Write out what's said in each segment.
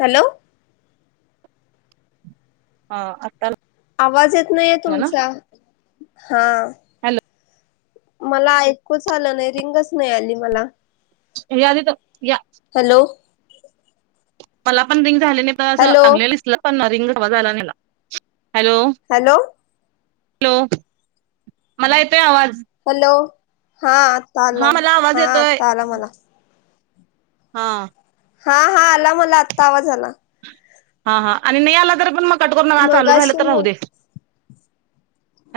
Hello. ह आता. आवाज येत नाहीये ना तुमचा? हा. हॅलो. मला ऐकूच आलं नाही रिंगच नाही आली मला. यादी तर या हॅलो. मला पण रिंग झाले नाही तर असं हॅलो अगले दिसलं पण रिंगव झाला नाहीला हॅलो हॅलो हॅलो मला येतय आवाज हॅलो हा आत्ता हा आला मला आवाज हा येतोय आत्ता आला मला हा हा हा आला मला आत्ता आवाज आला हां हां आणि नाही आला तररी पण मग कट करून चालू मगाशी राहिलं तर राहू मग दे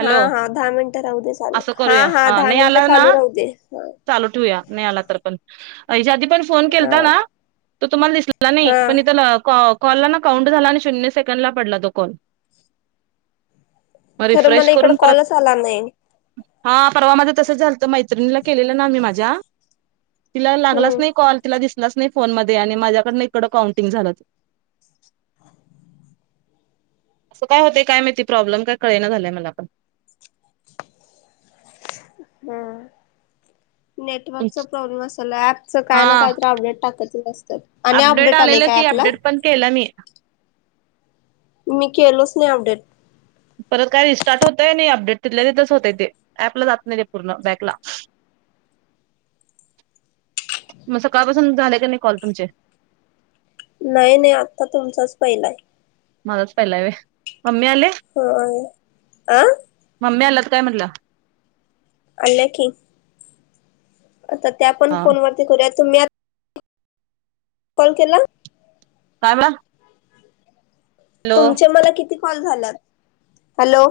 हा हा दहा मिनिट राहू दे चालू असं हा करूया हा दहा नाही आला मिनिटं ना चालू राहू दे चालू ठे आ तर पणच्या आधी पण फोन हा केता ना त तुम्हाला दिस हा नाही पण इथ कॉलला ना काउंट झाला आणि शून्य सेकंड ला पडला तो कॉल मग खरं रिफ्रेश मला इकड करून परत कॉलच आला नाही हा परवा माझ तसं झालत मैत्रिणीला केलेलं ना मी माझ्या तिला लागलाच हम्म नाही कॉल तिला दिसलाच नाही फोन म आणि माझ्याकडन इकडं काउंटिंग झालं ते असं काय होते काय माहिती प्रॉब्लेम काय कळेयं झालंय मला पण हा नेटवर्कचा प्रॉब्लेम असाला ऍपच काय ना हा काय तर अपडेट टाकतच न असतात अ अपडेट आले काय आपला केला मी मी केलोच नाही अपडेट परत काय रिस्टार्ट होतय नाही अपडेट तिल्या तिथच होतय ते ऍपला जात नाही रे पूर्ण बॅकला म सकाळपासून झालं का नाही कॉल तुमचे नाही नाही आत्ता तुमचाच पहिलाय मालाच पहिला व मम्मी आले ह अ मम्मी आला तर काय म्हटलं अला की आता त्या पण हा. फोनवररती करूया तुम्ही कॉल केला कायला तुमचे मला किती कॉल झाला हॅलो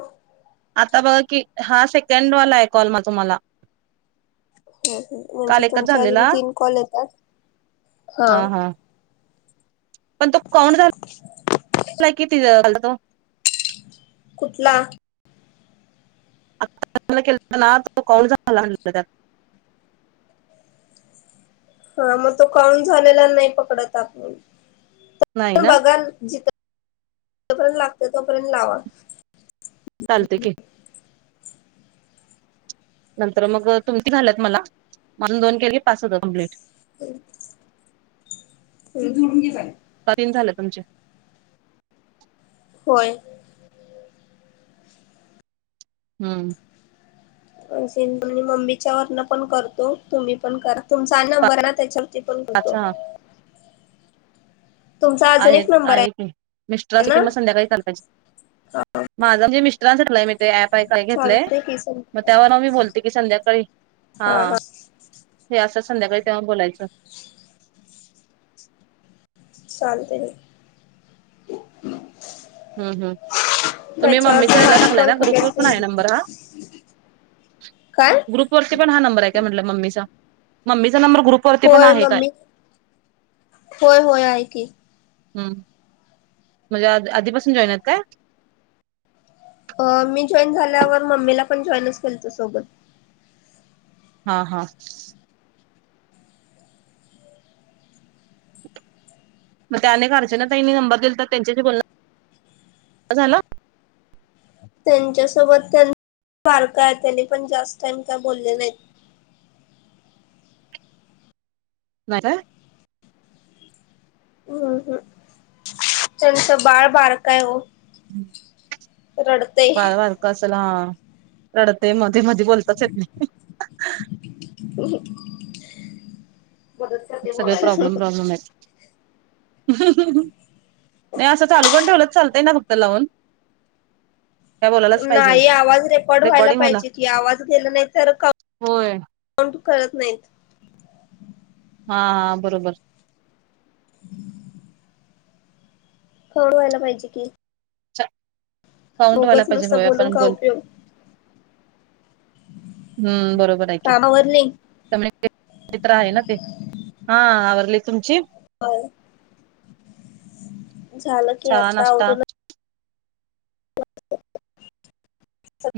आता बघ की हा सेकंडवाला आहे कॉल म तुम्हाला ह म्हणजे काल एकच तुमचे अजून झालेला. तीन कॉल येतात हा पण तो कोण झाला किती झाल तो कुठला आला के ना तो कोण झा आण त्या हा मग तो कान झालेला नाही पकडत नाही आपण ना बघा ज जोपर्यंत लागत तोपर्यंत लावा चालते क नंतर मग तुमती झाल्यात मला म्हणून दोन केली पाच होत कंप्लीट होम जोडून घे कठीण झालं तुमचे होय हम्म अस म्हणजे मम्मीच्या वरन पण करतो तुम्ही पण करा तुमचा नंबर ना त्याच्या पण पाच करतो हा तुमचा अजून आहेत एक नंबर आहे की मिस्टरसाठी कि ना म संध्याकाळी चाल पाहिजे हा माझा म्हणजे मिस्टरांसाठी क्ईट ते ऍप काय घेतलंय चालतय की मग त्यावर मी बोलते की संध्याकाळी हा हे असं संध्याकाळी तेव्हा बोलायचं चालते हे हम्म हम्म तुम्ही त्याच्यावर मम्मीचा हिला टाकलाय आकॉल ना ग्रुपवर पण आहे क नंबर हा काय ग्रुप वरती पण हा नंबर हाय काय म्हणल्ट मम्मी च मम्मीच होय मम्मी होय होय आहे की हम्म म्हणजे आ आधीपासून जॉईन यत काय अ मी जॉईन झाल्यावर मम्मीला पण जॉईनच केल तो सोबत हा हा मग त्या अनेकचे ना त्यांनी नंबर दिला तर त्यांच्याशी बोलण झालं त्यांच्यासोबत त्यां बारका आहे त्यांनी पण जास्त टाईम काय बोलले नाहीत नाय काय हम् हम् त्यांचं बाळ बारक हाय हो हम्म रडक बाळ बरक असल हा हा रडतय मग ते मधी बोलताच येत नाही [unintelligible] सगळे बोलायला. प्रॉब्लेम प्रॉब्लेम आहेत नाही असं चालू पण ठेवलंच चालतय ना फक्त लावून काय बोलायलाच पाहिजे नाही आवाज रेकॉर्ड व्हायला रेकॉर्डिंग होला पाहिजे की आवाज गेला नाही तर क होय कोण कळत नाही हा हा बरोबर [unintelligible] तेवढं व्हायला पाहिजे की साउंट व्हाला उगच पाहिजे नुसता होय बोलून आपण काय बोल उपयोग हम्म बरोबर आहेक काम आवरली कम्युनेट मित्र आहे ना ते हा आवरले तुमची ह झालं की चहा आता नाश्ता आवूरून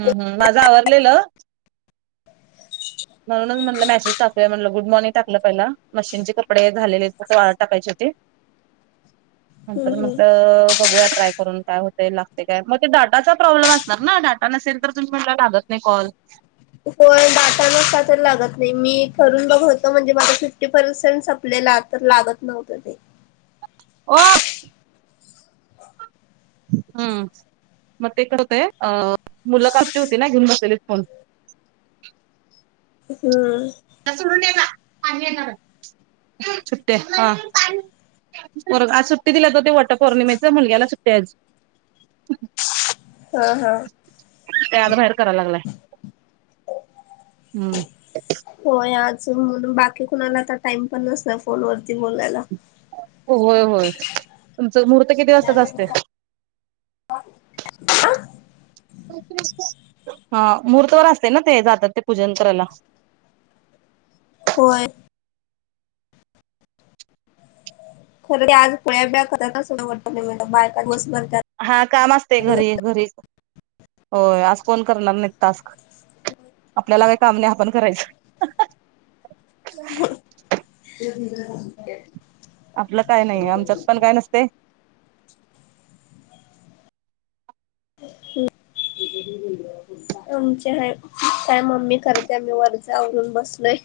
हम् हम माझं आवरलेलं म्हणूनच म्हटलं मेसेज टाकूया म्हटलं गुड मॉर्निंग टाकलं पहिला मशीनचे कपडे झाले आहेत त वाळत टाकायची होती नंत हम्म मग हम्म बघूया ट्राय करून काय होते लागते काय मग ते डाटाचा प्रॉब्लेम असणार ना डाटा नसेल तर तुम्हीट लाागत कॉल त कोण दटा नसता तर लागत नाही मी कररून बघ होतो म्हणजे माझ फिफ्टी पर्सेंट संपलेला तर लागत नव्हतं ते ओ [unintelligible] हम्म मग ते का होते अ मुलं का [unintelligible] होती ना घेऊन बसलीच फोन हम्म [unintelligible] पोर ब आज सुट्टी दिल्यात ओ ते वटपौर्णिमेच्या मुलग्याला सुट्टी आज ह हा हा त्या आत बाहेर करायला लागलाय हम्म हो आज म्हणून बाकी कुणाला आता टाइम पण नसला फोन वरती बोलायला हो होय होय तुमचं मुहूर्त किती वाजताच असत ह हा मुहूर्तवर असतय ना ते जातात ते पूजन करायला होय खरं ते आज पोळ्या बिळ्या करत्यात ना वटपौर्णिमा ल बायका ते दिवस भर करत्यात हा काम असते घरी घरी होय आज फोन करणार [unintelligible] आपल्याला काय काम नाही आपण करायचं [unintelligible] आपलं काय नाही आमच्यात पण काय नसतेय. हम. आमचे ह काय मम्मी करते आम्ही वरचावरून बसलोय.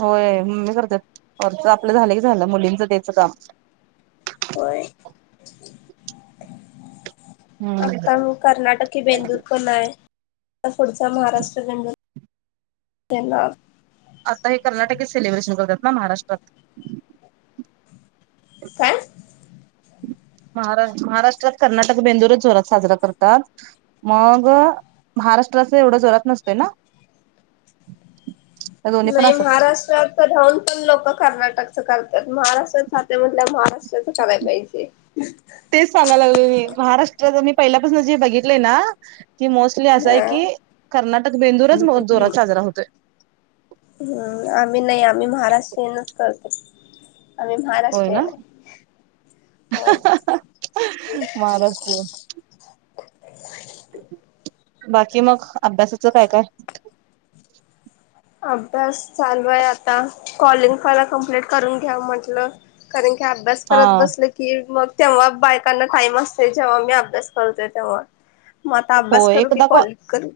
होय म ममी करते वर्च आपलं झालं की झालं मुलींचं तेच काम. होय. हम्म आताग कर्नाटक ही बेंदूर पण आहे पुढचा महाराष्ट्र बेंदूर. तेन ना. आता हे कर्नाटकच सेलिब्रेशन करतात ना महाराष्ट्रात. काय. मह महाराष्ट्रात कर्नाटक बेंदूरच जरात साजरा करतात. मग महाराष्ट्राच एवढं जोरात नसतोय ना. [inaudible] नाही असत महाराष्ट्रात. हित राऊन पण लोक कर्नाटकच करतात महाराष्ट्रात जात म्हटल्या महाराष्ट्राचं करायला पाहिजे. ह [inaudible] तेच सांगाय लागले म महाराष्ट्रा मी पहिल्यापासून जे बघितलेय ना. की मोस्टली असा आहे हा. की कर्नाटक बेंदूरच मो जोरात साजरा होतोय. हम्म आम्ही नाही आम्ही महाराष्ट्र येनच करतो. आम्ही महाराष्ट्रीयन हाय. महाराष्ट्रच. बाकी मग अभ्यासाचं काय काय. अभ्यास चालू आहे आता कॉलिंग पहिला कम्प्लीट करून घ्या म्हटलं. कारण काी अभ्यास करत हा बसले. कि मग तेव्हा बायकांना टाईम असतो जेव्हा मी अभ्यास करतो तेव्हा. मग आता हो अभ्यास करू की कॉलिंग करू.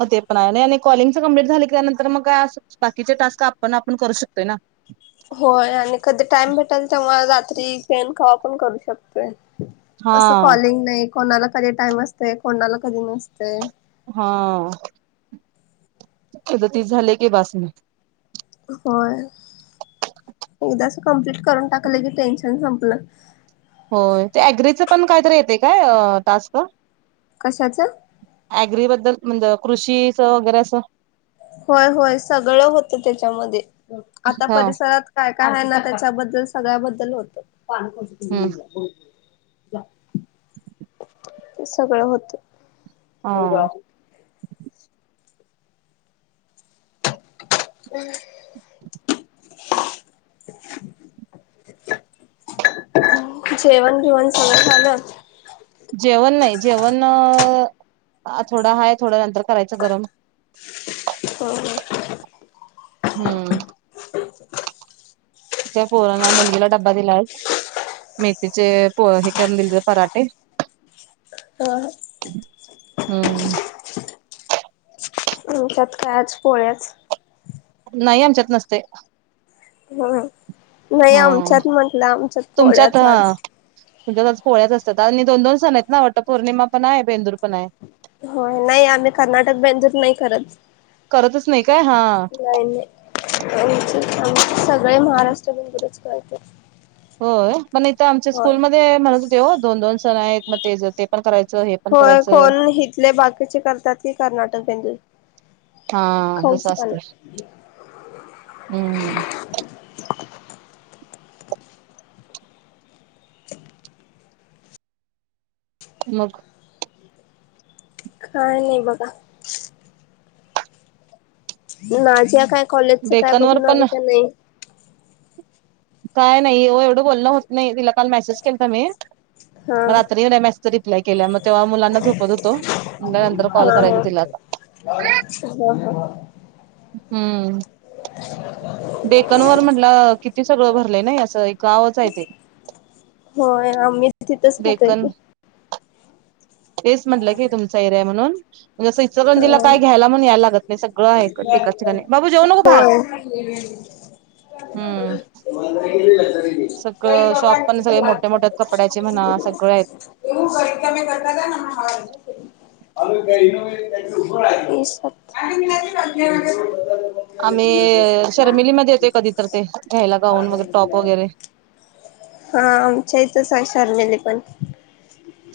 हो ते पण आहे नाही आणि कॉलिंगच कम्प्लीट झाली की त्या नंतर मग काय असंच बाकीचे टास्क आपण आपण करू शकतोय ना. होय आणि कधी टाइम भेटाल तेव्हा रात्री तेन खावा पण करू शकतोय. तसं हा. कॉलिंग नाही कोणाला कधी टाईम असते कोणाला कधी नसतेय. हा आ. सदतीस झाले की बास मग. होय एकदाच कमप्लीट करून टाकलं की टेन्शन संपलं. होय ते अग्रीच पण काहीतरी येते काय टास्क. कशाचं. आग्रीबद्दल म्हणजे कृषीच वगैरे असं. होय होय सगळ होत त्याच्यामध्ये आता हा परिसरात. काय काय ना त्याच्याबद्दल सगळ्याबद्दल होत. हम्म. ज ते सगळं होतं. हा. हम. जेवण बिवण सगळं झालं. जेवण नाही जेवण थोडं हाय थोड्या नंतर करायचं गरम. हो हो. हम्म. त्या पोरना मुलगीला ड्बा दिलाय. मेथीचे प हे करून दिले पराठे. ह ह. हम्म. आमच्यात काय आज पोळ्याच. नाही आमच्यात नसतय. ह, नाही ह आमच्यात म्हटलं आमच्यात पोळ्याच आज. तुमच्या आज पोळ्याच असतात आणि दोन दोन सण आहेत ना वटपौर्णिमा पण आहे बेंदूर पण आहे. हो नाही आम्ही कर्नाटक बेंदूर नाही करत. करतच नाही काय हा? नाही नाही, आमचे आमचे सगळे महाराष्ट्र बेंदूरच करतात. होय पण इथं आमच्या होय. स्कूलमध्ये म्हणत होते हो दोन दोन सण आहेत म ते ते पण करायचं हे पण होय करायचं कोण हिथले बाकीचे करतात कि कर्नाटक बेंदूर. हा तसं खऊची पान. असतं हम्म. मग. काय नाही बघा. नाझीया काय कॉलेजच काय डेकनवर बघून पण आली का नाही? काय नाही ओ एवढं बोलण होत नाही तिला काल मेसेज केल ता मी. हा म रात्री एवढ्या मेसेजचा रिप्लाय केल्या म तेव्हा मुलांना झोपत होतो, म्हल नंतर कॉल करायचा तिला आता. हा हा. हम्म. [inaudible] डेकनवर म्हटलं किती सगळं भरलंय नाही असं गावच आहे ते. होय आम्ही तिथच राहतोय डेक्कन की. तेच म्हटलं की तुमचा एरिया म्हणून. म्हनजे असं इचरकंजीला हा काय घयला म्हणून यायला लागत नाही सगळं आहे एकाच ठिकाणी बाबू जेऊ नको बाहर. [unintelligible] सगळं शॉप पण सगळे मोठे मोठे कपड्याचे म्हणा सगळे आहेत [unintelligible] [unintelligible] [unintelligible] आम्ही शर्मिलीमध्ये येतोय कधी तर ते घ्यायला गाऊन वगैरे टॉप वगैरे. हा आमच्या हितच हाय शर्मेली पण.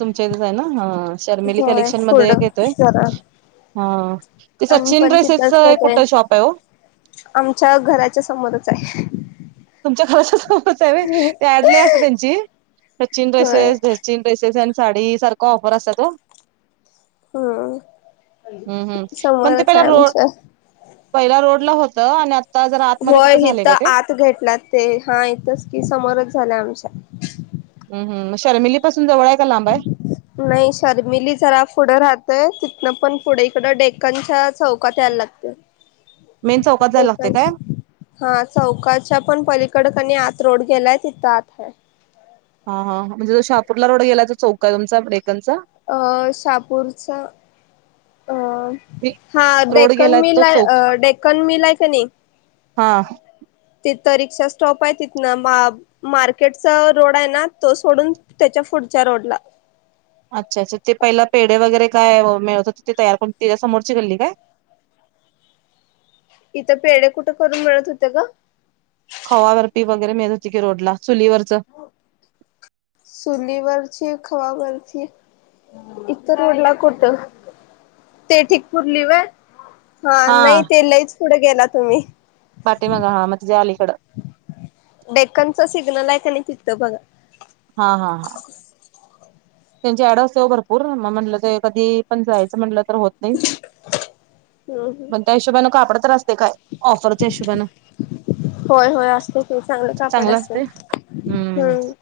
तुमच्या इथच आहे ना हा शर्मिली होय कलेक्शन फूड मध्ये एक येतोय, जरा हा. ते आम्ही सचिन पण ड्रेसेसच तिथंच ये करतोय कुठं शॉप आहे वो. आमच्या घराच्या समोरच आहे. तुमच्या घराच्या समोरच आहे होय, ते ऍड लई अस त्यांची, सचिन होय dresses dresses. Sachin dresses and sari सारखं ऑफर असत्यात ओ. हम्म हम्म हम्म पण ते समोरच पहिला आहे रो आमच्या पहिला रोडल होत आणि आता जरा आतमध्ये कुठं झालय का ते? घेतल्या ते हा इथच कि समोरच झालय आमच्या. हम् हम म शर्मिली पाासून जवळ आहे का लांब आहे. नाही शर्मिली जरा पुढं राहतय तिथनं पण पुढे इकडं डेकनच्या चौक चौकात याय लागतय, मेन चौकात जायला लागते डेक्कन काय हा चौकाच्या पण पलीकडकणी आत रोड गेलाय तिथं आत आहे. हा हां म्हणजे जो शहापूरला रोड गेलाय तो चौक काय तुमचा डेक्कन चा. अ शहापूरचा. अ हा रोड डेकन गेलाय तो मिल चौक आहे डेकन मिल आहे का नाही. हा. तिथं रिक्षा स्टॉप आहे तिथ ना मा मार्केटचा रोड आहे ना तो सोडून त्याच्या पुढच्या रोडला. अच्छा अच्छा ते पहिला पेढ वगैरे काय मिळत ते तयार करून त्याच्या समोरची गल्ली काय? इथं पेढ कुठं करून मिळत होते ग. खवा बर्फी वगैरे मिळत होती की रोडला चुलीवरच. चुलीवरची खवा बर्फी, इथं रोडला कुठं? ते ठिकपूर लिव हा हा नाही ते लईच पुढे गेला तुम्ही बाटे मगा हा मगजे आलीकडं डेक्कनचं सिग्नल आहे का नाही तिथं बघा. हा हा हा त्यांची ऍडस ते भरपूर मग म्हटलं ते कधी पण जायचं म्हटलं तर होत नाही. हम्म पण त्या हिशोबानें कापड तर असते काय ऑफरच्या हिशोबानें होय होय असत ते चांगलं कापड असत हम्म